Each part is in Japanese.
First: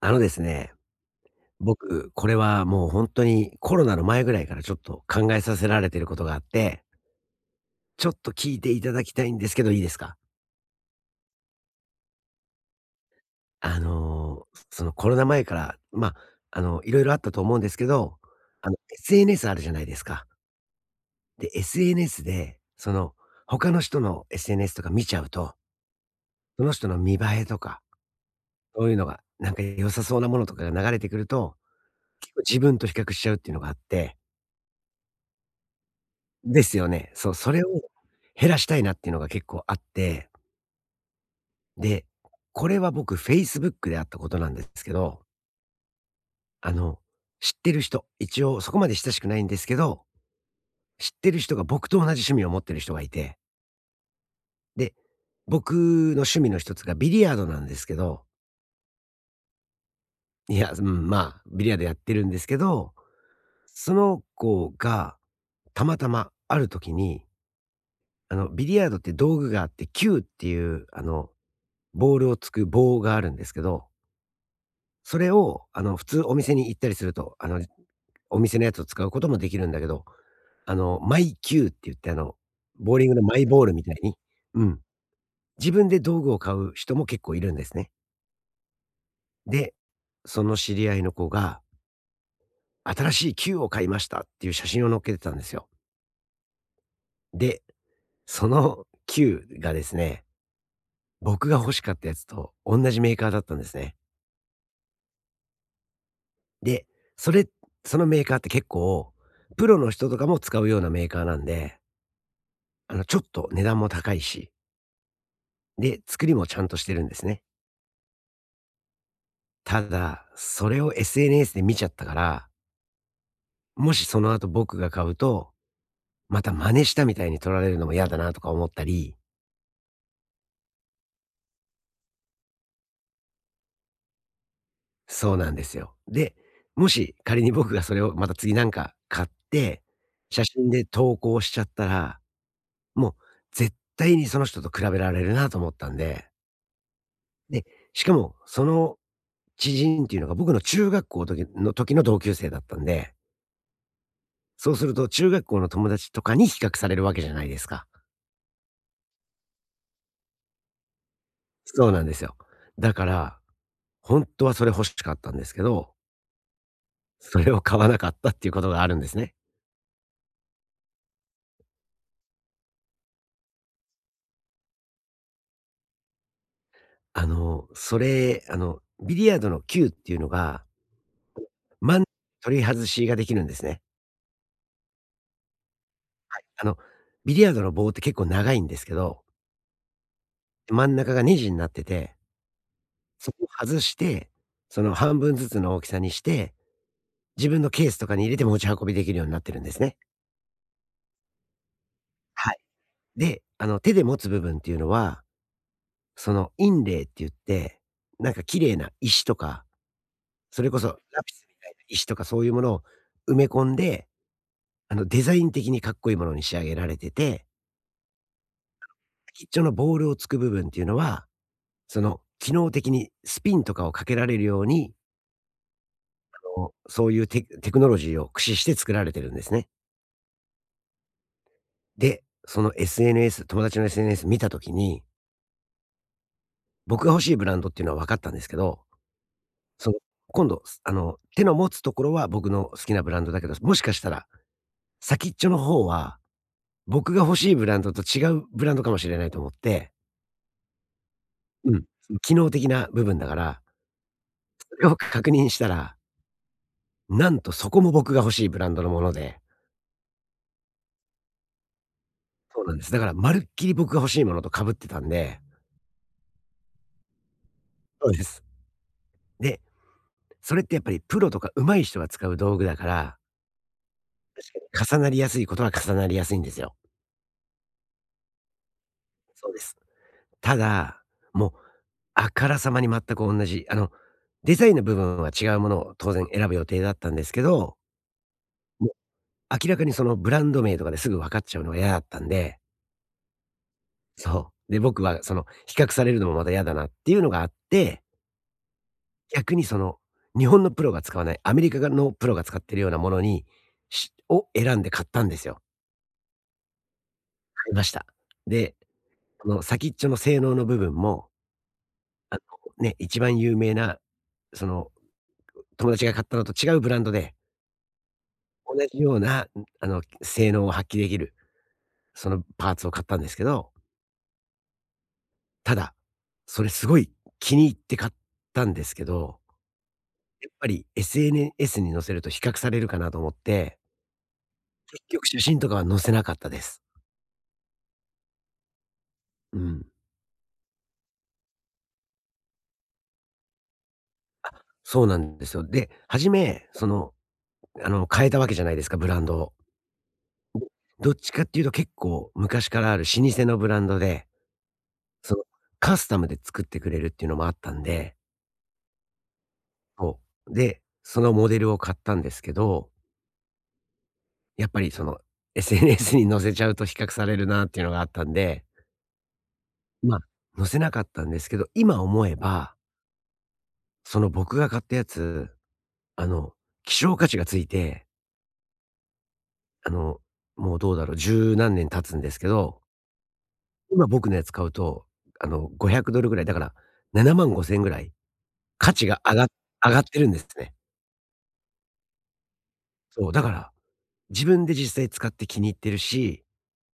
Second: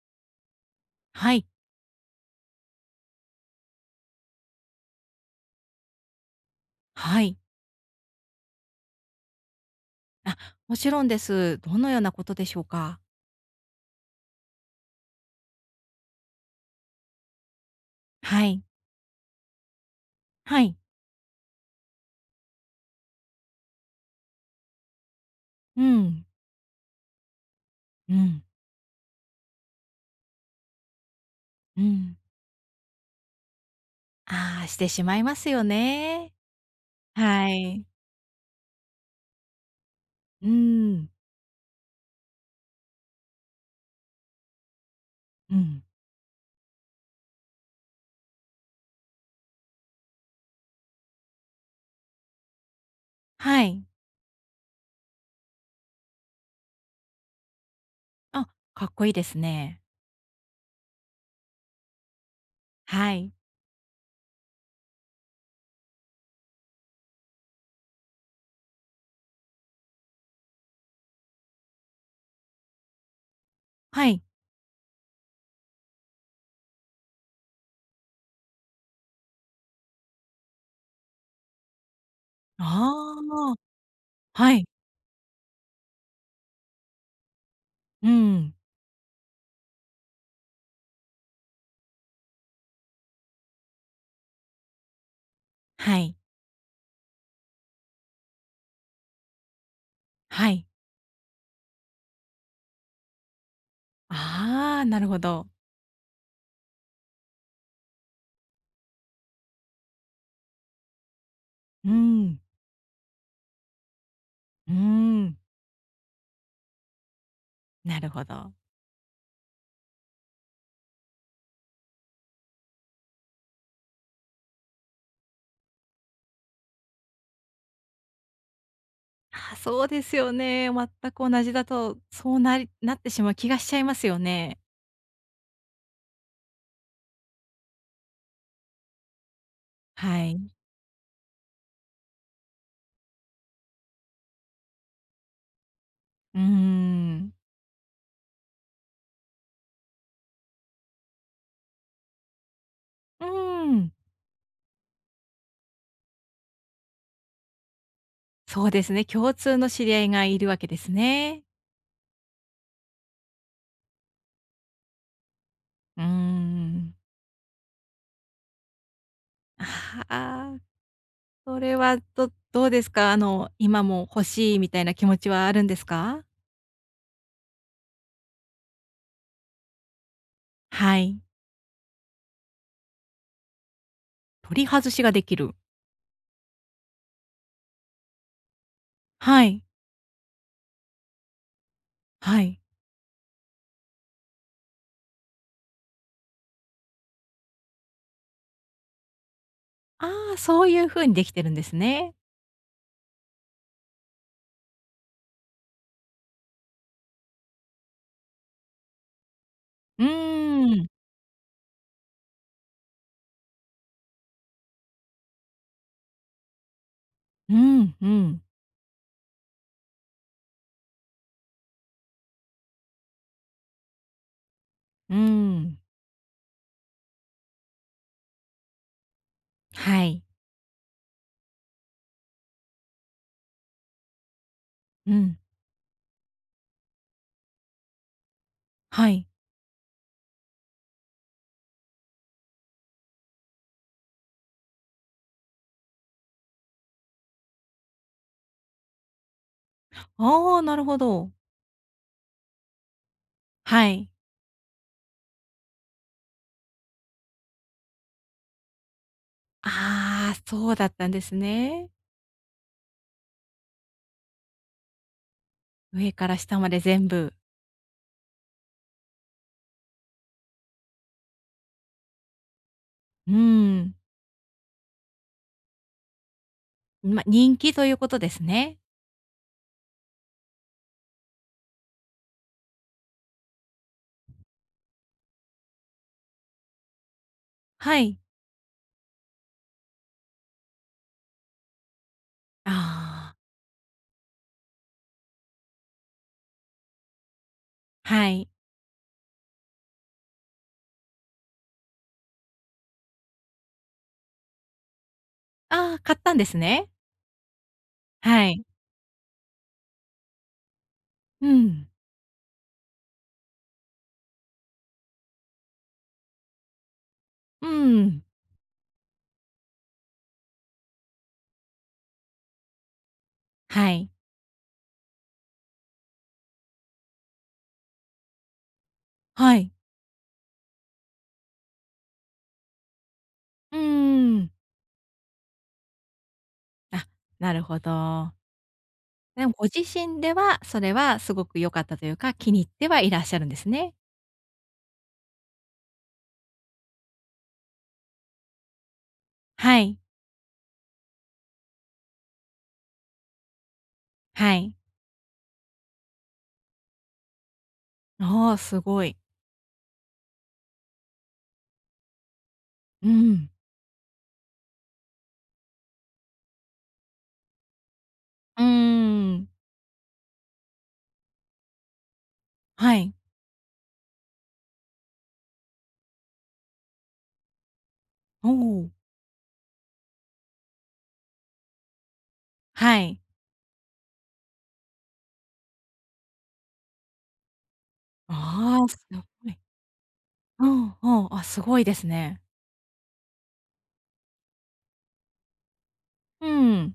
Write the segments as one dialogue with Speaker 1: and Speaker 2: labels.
Speaker 1: ですね、
Speaker 2: はい。
Speaker 1: 僕、これはもう本当にコロナの前ぐらいからちょっと考えさせられてることがあって、
Speaker 2: はい。
Speaker 1: ちょっと聞いていただきたいんですけど、いいですか？
Speaker 2: あ、もちろんです。どのようなことでしょうか？
Speaker 1: そのコロナ前から、いろいろあったと思うんですけど、
Speaker 2: はい。
Speaker 1: SNS あるじゃないですか。
Speaker 2: はい。
Speaker 1: で、SNS で、他の人の SNS とか見ちゃうと、
Speaker 2: うん。
Speaker 1: その人の見栄えとか、
Speaker 2: うん。
Speaker 1: そういうのが、なんか良さそうなものとかが流れてくると、
Speaker 2: うん。
Speaker 1: 結構自分と比較しちゃうっていうのがあって
Speaker 2: ああ、してしまいますよね。
Speaker 1: ですよね。そう、
Speaker 2: は
Speaker 1: それを
Speaker 2: い。
Speaker 1: 減らしたいなっていうのが結構あって、
Speaker 2: うん。
Speaker 1: で、これは僕フェイスブックであったことなんですけど、
Speaker 2: うん。
Speaker 1: あの、知ってる人、一応そこまで親しくないんですけど、知ってる人が僕と同じ趣味を持ってる人がいて、
Speaker 2: はい。
Speaker 1: で、僕の趣味の一つがビリヤードなんですけど、
Speaker 2: あ、かっこいいですね。
Speaker 1: いや、うん、まあ、ビリヤードやってるんですけど、
Speaker 2: はい。
Speaker 1: その子がたまたまある時に、ビリヤードって道具があって、球っていう、ボールをつく棒があるんですけど、
Speaker 2: はい。
Speaker 1: それを普通お店に行ったりすると、お店のやつを使うこともできるんだけど、マイキューって言ってボーリング
Speaker 2: あ
Speaker 1: のマイ
Speaker 2: あ、
Speaker 1: ボールみたいに、
Speaker 2: は
Speaker 1: う
Speaker 2: い。
Speaker 1: ん、自分で道具を買う人も結構いるんですね。
Speaker 2: うん。
Speaker 1: で、その知り合いの子が、新しいキューを買いましたっていう写真を載っけてたんですよ。
Speaker 2: はい。
Speaker 1: で、そのキューがですね、
Speaker 2: はい。
Speaker 1: 僕が欲しかったやつと同じメーカーだったんですね。
Speaker 2: ああ、なるほど。
Speaker 1: で、それそのメーカーって結構、プロの人とかも使うようなメーカーなんで、
Speaker 2: うん。
Speaker 1: ちょっと値段も高いし、
Speaker 2: うん。
Speaker 1: で、作りもちゃんとしてるんですね。
Speaker 2: なるほど。
Speaker 1: ただ、それを SNS で見ちゃったから、もしその後僕が買うと、また真似したみたいに取られるのも嫌だなとか思ったり、
Speaker 2: ああ、そうですよね。全く同じだと、そうなりなってしまう気がしちゃいますよね。
Speaker 1: そうなんですよ。で、もし仮に僕がそれをまた次なんか買って、
Speaker 2: は
Speaker 1: 写
Speaker 2: い。
Speaker 1: 真で投稿しちゃったら、もう絶対にその人と比べられるなと思ったんで
Speaker 2: うーん。
Speaker 1: で、しかも、その知人っていうのが僕の中学校の時の同級生だったんで、
Speaker 2: うーん。
Speaker 1: そうすると中学校の友達とかに比較されるわけじゃないですか。
Speaker 2: そうですね、共通の知り合いがいるわけですね。
Speaker 1: そうなんですよ。だから、ほんとはそれ欲しかったんですけど、
Speaker 2: うーん。
Speaker 1: それを買わなかったっていうことがあるんですね。
Speaker 2: ああ、それはうですか？あの、今も欲しいみたいな気持ちはあるんですか？
Speaker 1: それ、ビリヤードの球っていうのが、
Speaker 2: はい。
Speaker 1: 真ん取り外しができるんですね。
Speaker 2: 取り外しができる。
Speaker 1: あの、ビリヤードの棒って結構長いんですけど、
Speaker 2: はい。
Speaker 1: 真ん中がネジになってて
Speaker 2: はい。
Speaker 1: そこを外して、その半分ずつの大きさにして、自分のケースとかに入れて持ち運びできるようになってるんですね。
Speaker 2: ああ、そういう風にできてるんですね。
Speaker 1: はい。で、あの手で持つ部分っていうのは、その印泥って言って、なんか綺麗な石とか、
Speaker 2: うー
Speaker 1: それこ
Speaker 2: ん。
Speaker 1: そラピスみたいな石とかそういうものを埋め込んで、デザイン的にかっこいいものに仕上げられてて、
Speaker 2: うんうん。
Speaker 1: 先っちょのボールをつく部分っていうのは、その機能的にスピンとかをかけられるように、
Speaker 2: うーん。
Speaker 1: こうそういうテクノロジーを駆使して作られてるんですね。
Speaker 2: はい。
Speaker 1: で、その SNS、友達の SNS 見た時に、
Speaker 2: うん。
Speaker 1: 僕が欲しいブランドっていうのは分かったんですけど、
Speaker 2: はい。
Speaker 1: その、今度、すあの、手の持つところは僕の好きなブランドだけど、もしかしたら、先っちょの方は、僕が欲しいブランドと違うブランドかもしれないと思って、
Speaker 2: ああ、なるほど。
Speaker 1: うん、機能的な部分だから、
Speaker 2: はい。
Speaker 1: それを確認したら、なんとそこも僕が欲しいブランドのもので、
Speaker 2: ああ、そうだったんですね。
Speaker 1: そうなんです。だからまるっきり僕が欲しいものと被ってたんで
Speaker 2: 上から下まで全部。
Speaker 1: そうです。で、それってやっぱりプロとか上手い人が使う道具だから
Speaker 2: うーん。
Speaker 1: 確かに。重なりやすいことは重なりやすいんですよ。
Speaker 2: ま、人気ということですね。
Speaker 1: そうです。ただ、もう、あからさまに全く同じ、デザインの部分は違うものを当然選ぶ予定だったんですけど、
Speaker 2: はい。
Speaker 1: もう明らかにそのブランド名とかですぐ分かっちゃうのが嫌だったんで、
Speaker 2: ああ、
Speaker 1: そう。で、僕はその比較されるのもまた嫌だなっていうのがあって、
Speaker 2: はい。
Speaker 1: 逆にその日本のプロが使わない、アメリカのプロが使ってるようなものに、を選んで買ったんですよ。
Speaker 2: ああ、買ったんですね。
Speaker 1: 買いました。
Speaker 2: はい。
Speaker 1: で、その先っちょの性能の部分も
Speaker 2: うん。
Speaker 1: あの、ね、一番有名な、その、友達が買ったのと違うブランドで、
Speaker 2: うーん。
Speaker 1: 同じような、性能を発揮できる、そのパーツを買ったんですけど、
Speaker 2: はい。
Speaker 1: ただ、それすごい気に入って買ったんですけど、
Speaker 2: はい。
Speaker 1: やっぱり SNS に載せると比較されるかなと思っ
Speaker 2: う
Speaker 1: て、
Speaker 2: ーん。
Speaker 1: 結局写真とかは載せなかったです。
Speaker 2: あ、なるほど。でも
Speaker 1: う
Speaker 2: ご自
Speaker 1: ん。
Speaker 2: 身では、それはすごく良かったというか、気に入ってはいらっしゃるんですね。
Speaker 1: そうなんですよ。で、初め、変えたわけじゃないですか、ブランドを。
Speaker 2: はい。
Speaker 1: どっちかっていうと結構昔からある老舗のブランドで
Speaker 2: はい。
Speaker 1: その、カスタムで作ってくれるっていうのもあったんで、
Speaker 2: ああ、すごい。
Speaker 1: そう。で、そのモデルを買ったんですけど、
Speaker 2: うん。
Speaker 1: やっぱりその SNS に載せちゃうと比較されるなっていうのがあったん
Speaker 2: う
Speaker 1: で、
Speaker 2: ーん。
Speaker 1: まあ、載せなかったんですけど、今思えば、
Speaker 2: はい。
Speaker 1: その僕が買ったやつ、あの、希少価値がついて、
Speaker 2: おお。
Speaker 1: あの、もうどうだろう、十何年経つんですけど、
Speaker 2: はい。
Speaker 1: 今僕のやつ買うと、500ドルぐらい、だから7万5千ぐらい
Speaker 2: ああ、
Speaker 1: 価
Speaker 2: す
Speaker 1: 値が
Speaker 2: ごい。
Speaker 1: 上がってるんです
Speaker 2: う
Speaker 1: ね。
Speaker 2: ん、うん。あ、すごいですね。
Speaker 1: そう、だから自分で実際使って気に入ってるし、
Speaker 2: うん。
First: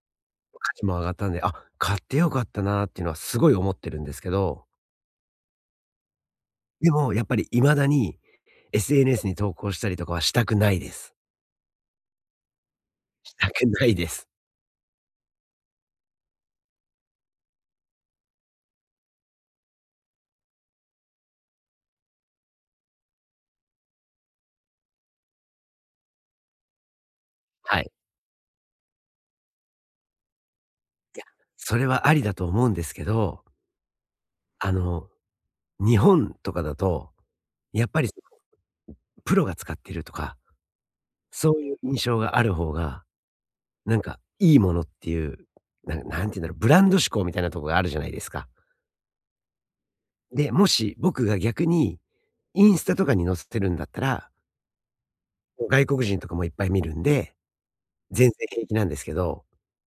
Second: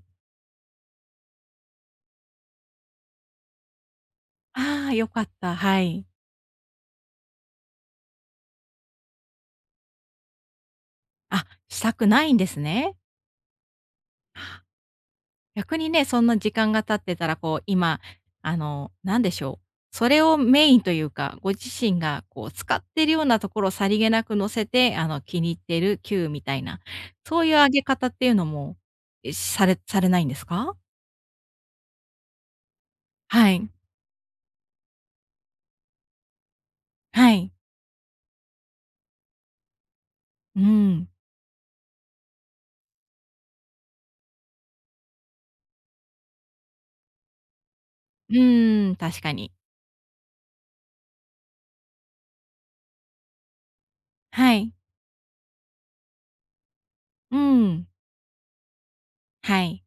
Speaker 1: 価値も上がったんで、あ、買ってよかったなっていうのはすごい思ってるんですけど、
Speaker 2: ああ、良かった。はい。
Speaker 1: でもやっぱり未だに SNS に投稿したりとかはしたくないです。
Speaker 2: あ、したくないんですね。
Speaker 1: したくないです。
Speaker 2: あ、逆にね、そんな時間が経ってたら、こう、今、なんでしょう。それをメインというか、ご自身がこう使ってるようなところをさりげなく載せて、気に入ってる Q みたいな、そういう上
Speaker 1: は
Speaker 2: げ
Speaker 1: い。
Speaker 2: 方っていうのも、え、されされないんですか？
Speaker 1: いや、それはありだと思うんですけど、
Speaker 2: はい。
Speaker 1: あの、日本とかだと、
Speaker 2: はい。
Speaker 1: やっぱりプロが使ってるとか、
Speaker 2: うん。
Speaker 1: そういう印象がある方が、なんかいいものっていう、なんていうんだろう、ブランド志向みたいなとこがあるじゃないですか。
Speaker 2: うん、確かに。
Speaker 1: で、もし僕が逆に、インスタとかに載せてるんだったら、
Speaker 2: はい。
Speaker 1: もう外国人とかもいっぱい見るんで、
Speaker 2: うん。
Speaker 1: 全然平気なんですけど、
Speaker 2: はい。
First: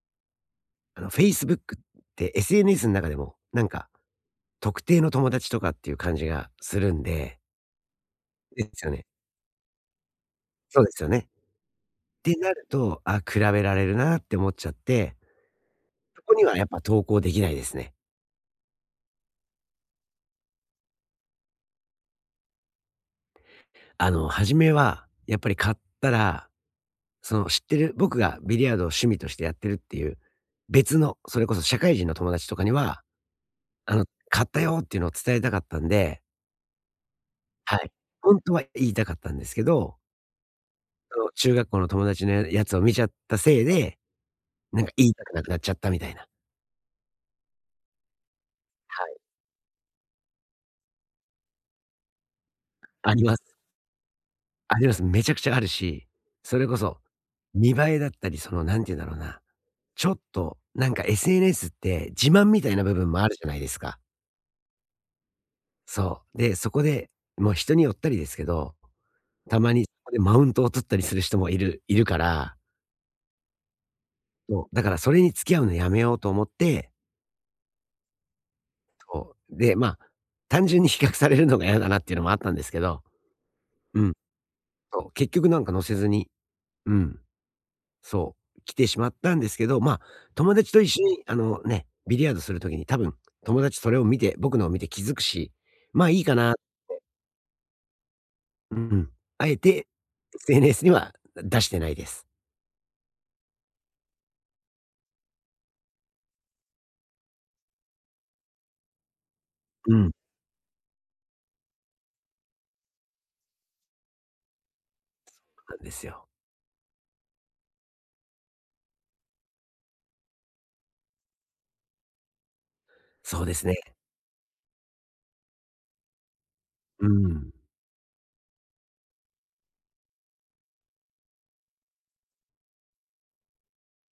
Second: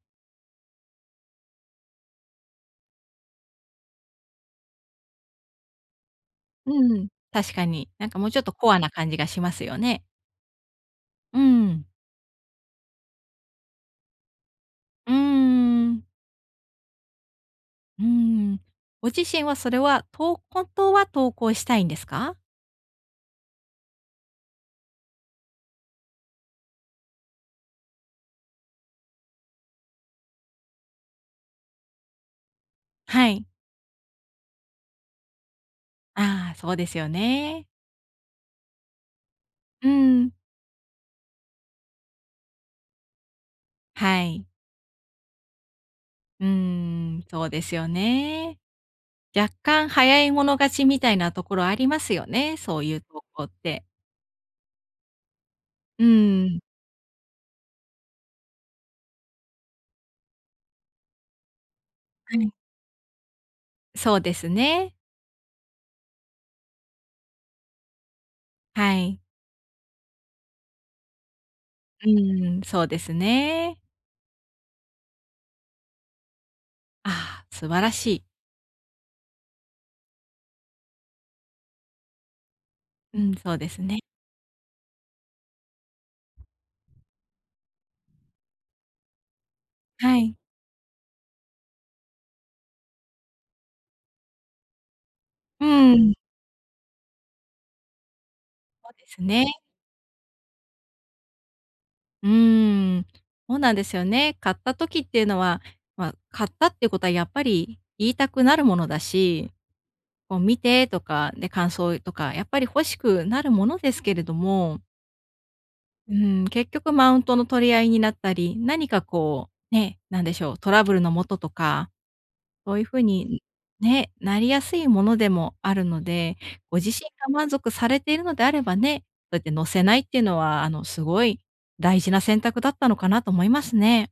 Speaker 1: Facebook って SNS の中でも、なんか、特定の友達とかっていう感じがする
Speaker 2: う
Speaker 1: ん
Speaker 2: ん。
Speaker 1: で
Speaker 2: 確かに。なんかもうちょっと
Speaker 1: で
Speaker 2: コア
Speaker 1: す
Speaker 2: な
Speaker 1: よね。
Speaker 2: 感じがしますよね。
Speaker 1: そうですよね。
Speaker 2: う
Speaker 1: っ
Speaker 2: ん。
Speaker 1: てなると、あ、比べられるなって思っちゃっ
Speaker 2: うー
Speaker 1: て、
Speaker 2: ん。
Speaker 1: そこにはやっぱ投稿できないですね。
Speaker 2: うーん。ご自身はそれは、本当は投稿したいんですか？
Speaker 1: 初めはやっぱり買ったら、その知ってる僕がビリヤードを趣味としてやってるっていう、別の、それこそ社会人の友達とかには
Speaker 2: はい。
Speaker 1: 買ったよっていうのを伝えたかったんで、
Speaker 2: ああ、そうですよね。
Speaker 1: はい。ほんとは言いたかったんですけ
Speaker 2: う
Speaker 1: ど、
Speaker 2: ん。
Speaker 1: その中学校の友達のやつを見ちゃったせいで、
Speaker 2: はい。
Speaker 1: なんか言いたくなくなっちゃったみたいな。
Speaker 2: うーん、そうですよね。
Speaker 1: はい、
Speaker 2: 若干早い者勝ちみたいなところありますよね、そういう
Speaker 1: あり
Speaker 2: 投
Speaker 1: ま
Speaker 2: 稿っ
Speaker 1: す。
Speaker 2: て。
Speaker 1: あります。めちゃくちゃある
Speaker 2: う
Speaker 1: し、
Speaker 2: ー
Speaker 1: そ
Speaker 2: ん。
Speaker 1: れこそ見栄えだったり、その何て言うんだろうな、ちょっとなんか SNS って自
Speaker 2: は
Speaker 1: 慢
Speaker 2: い。
Speaker 1: みたいな部分もあるじゃないですか。
Speaker 2: そうですね。
Speaker 1: そう。で、そこで、もう人によったりですけど、
Speaker 2: はい。
Speaker 1: たまにそこでマウントを取ったりする人もいる
Speaker 2: う
Speaker 1: から、
Speaker 2: ーん、そうですね。
Speaker 1: そう、だからそれに付き合うのやめようと思って。
Speaker 2: ああ、素晴らしい。
Speaker 1: そう。で、まあ、単純に比較されるのが嫌だなっていうのもあったんですけど、
Speaker 2: うん、そうですね。
Speaker 1: うん。そう、結局なんか乗せずに、うん、そう、来てしまったんですけど、まあ、
Speaker 2: はい。
Speaker 1: 友達と一緒にあのね、ビリヤードするときに多分、友達それを見て僕のを見て気づくし、
Speaker 2: うー
Speaker 1: まあ、
Speaker 2: ん、
Speaker 1: いいかな、う
Speaker 2: そうで
Speaker 1: ん。
Speaker 2: すね。
Speaker 1: あえて SNS には出してないです。
Speaker 2: うーん、そうなんですよね。買った時っていうのは、まあ、買ったっていうことはやっぱり言いたくなるものだし、
Speaker 1: うん。
Speaker 2: こう「見て」とか、で、感想とか、やっぱり欲しくなるものですけれども、
Speaker 1: なんです
Speaker 2: う
Speaker 1: よ。
Speaker 2: ん、結局マウントの取り合いになったり、何かこう、ね、なんでしょう、トラブルのもととか、そういう風
Speaker 1: そ
Speaker 2: に、
Speaker 1: うですね。
Speaker 2: ね、なりやすいものでもあるので、ご自
Speaker 1: う
Speaker 2: 身が
Speaker 1: ん。
Speaker 2: 満
Speaker 1: い
Speaker 2: 足されているのであればね、そうやって載せないっていうのは、すごい大事な選択だったのかなと思いますね。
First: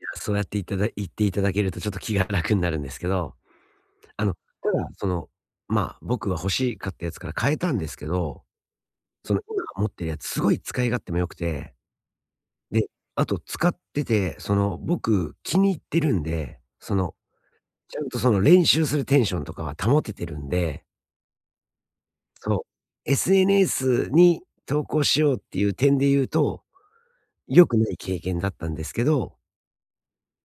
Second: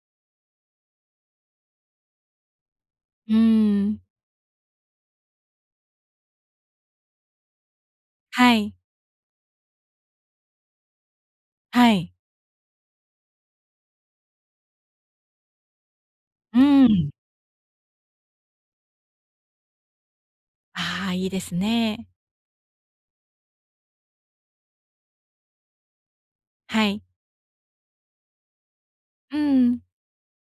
Speaker 1: や、そうやっていただ言っていただけるとちょっと気が楽になるんですけ
Speaker 2: う
Speaker 1: ど。
Speaker 2: ーん。
Speaker 1: あの、ただ、まあ、僕が欲しかったやつから変えたんですけど、
Speaker 2: はい。
Speaker 1: その、今持ってるやつすごい使い勝手も良くて、
Speaker 2: はい。
Speaker 1: で、あと使ってて、その、僕気に入ってるん
Speaker 2: う
Speaker 1: で、
Speaker 2: ー
Speaker 1: そ
Speaker 2: ん。
Speaker 1: の、ちゃんとその練習するテンションとかは保ててるんで、
Speaker 2: ああ、いいですね。
Speaker 1: そう、SNS に投稿しようっていう点で言うと、
Speaker 2: はい。
Speaker 1: 良くない経験だったんですけど、
Speaker 2: うん。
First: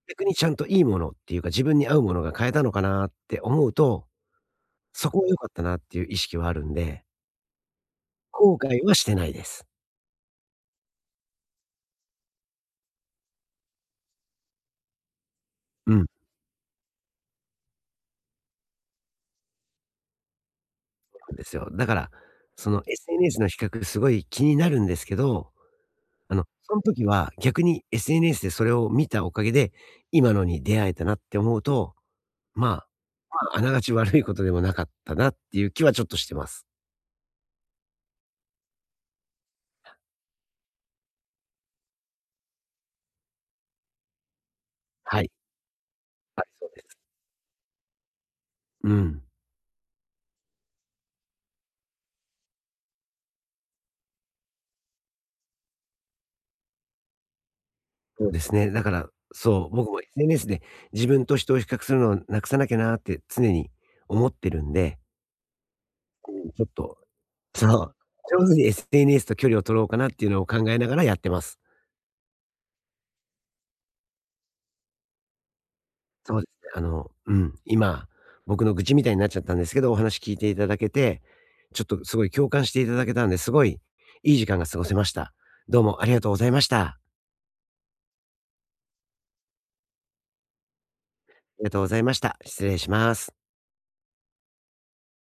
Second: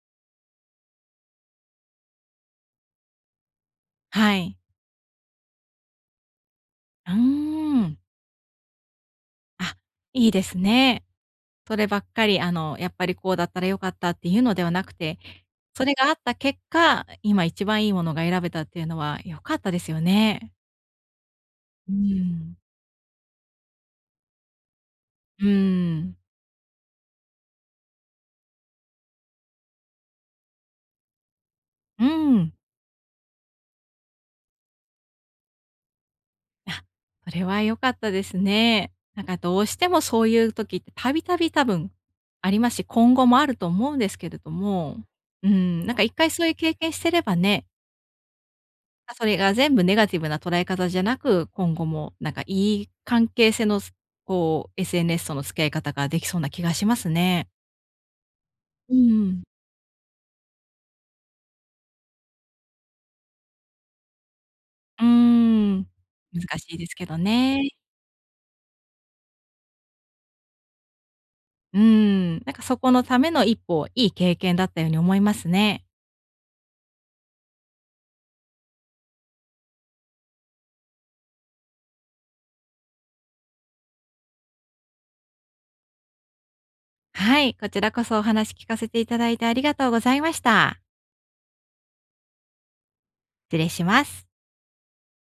Speaker 1: 逆にちゃんといいものっていうか、自分に合うものが変えたのかなって思うと、
Speaker 2: はい。
Speaker 1: そこは良かったなっていう意識はあるんで、
Speaker 2: うーん。
Speaker 1: 後悔はしてないです。
Speaker 2: あ、いいですね。そればっかり、やっぱりこうだったら良かったっていうのではなくて、そ
Speaker 1: う
Speaker 2: れ
Speaker 1: ん、
Speaker 2: が
Speaker 1: そ
Speaker 2: あった結果、今一番いいものが選べたっていうのは良かったですよね。
Speaker 1: うですよ。だ
Speaker 2: う
Speaker 1: か
Speaker 2: ー
Speaker 1: ら、
Speaker 2: ん。
Speaker 1: その SNS の比較すごい気になるんですけ
Speaker 2: う
Speaker 1: ど、
Speaker 2: ーん。
Speaker 1: あの、その時は逆に SNS でそれを見たおかげで、今のに出会えたなって思うと、
Speaker 2: うーん。
Speaker 1: まあ、まあ、あながち悪いことでもなかったなっていう気はちょっとしてます。
Speaker 2: あ、それは良かったですね。なんかどうしてもそういう時ってたびたび多分ありますし、今後もあると思うんですけれども、
Speaker 1: はい。
Speaker 2: うん、なんか一回
Speaker 1: は
Speaker 2: そ
Speaker 1: い、
Speaker 2: ういう
Speaker 1: そう
Speaker 2: 経
Speaker 1: で
Speaker 2: 験
Speaker 1: す。
Speaker 2: してればね、
Speaker 1: う
Speaker 2: まあ、
Speaker 1: ん。
Speaker 2: それが全部ネガティブな捉え方じゃなく、今後もなんかいい関係性のこう SNS との付き合い方ができそうな気がしますね。
Speaker 1: そうですね。だか
Speaker 2: う
Speaker 1: ら、
Speaker 2: ん。
Speaker 1: そう、僕も SNS で自分と人を比較するのをなくさなきゃなって常に思ってるんで、
Speaker 2: うーん。難
Speaker 1: ちょっ
Speaker 2: しいです
Speaker 1: と
Speaker 2: けど
Speaker 1: そ
Speaker 2: ね。
Speaker 1: う、上手に SNS と距離を取ろうかなっていうのを考えながらやってます。
Speaker 2: うん、なんかそこのための一歩、いい経験だったように思いますね。
Speaker 1: そうですね。あの、うん、今、僕の愚痴みたいになっちゃったんですけど、お話聞いていただけて、ちょっとすごい共感していただけたんで、すごいいい時間が過ごせました。どうもありがとうございました。
Speaker 2: はい、こちらこそお話聞かせていただいてありがとうございました。
Speaker 1: ありがとうございました。失礼します。
Speaker 2: 失礼します。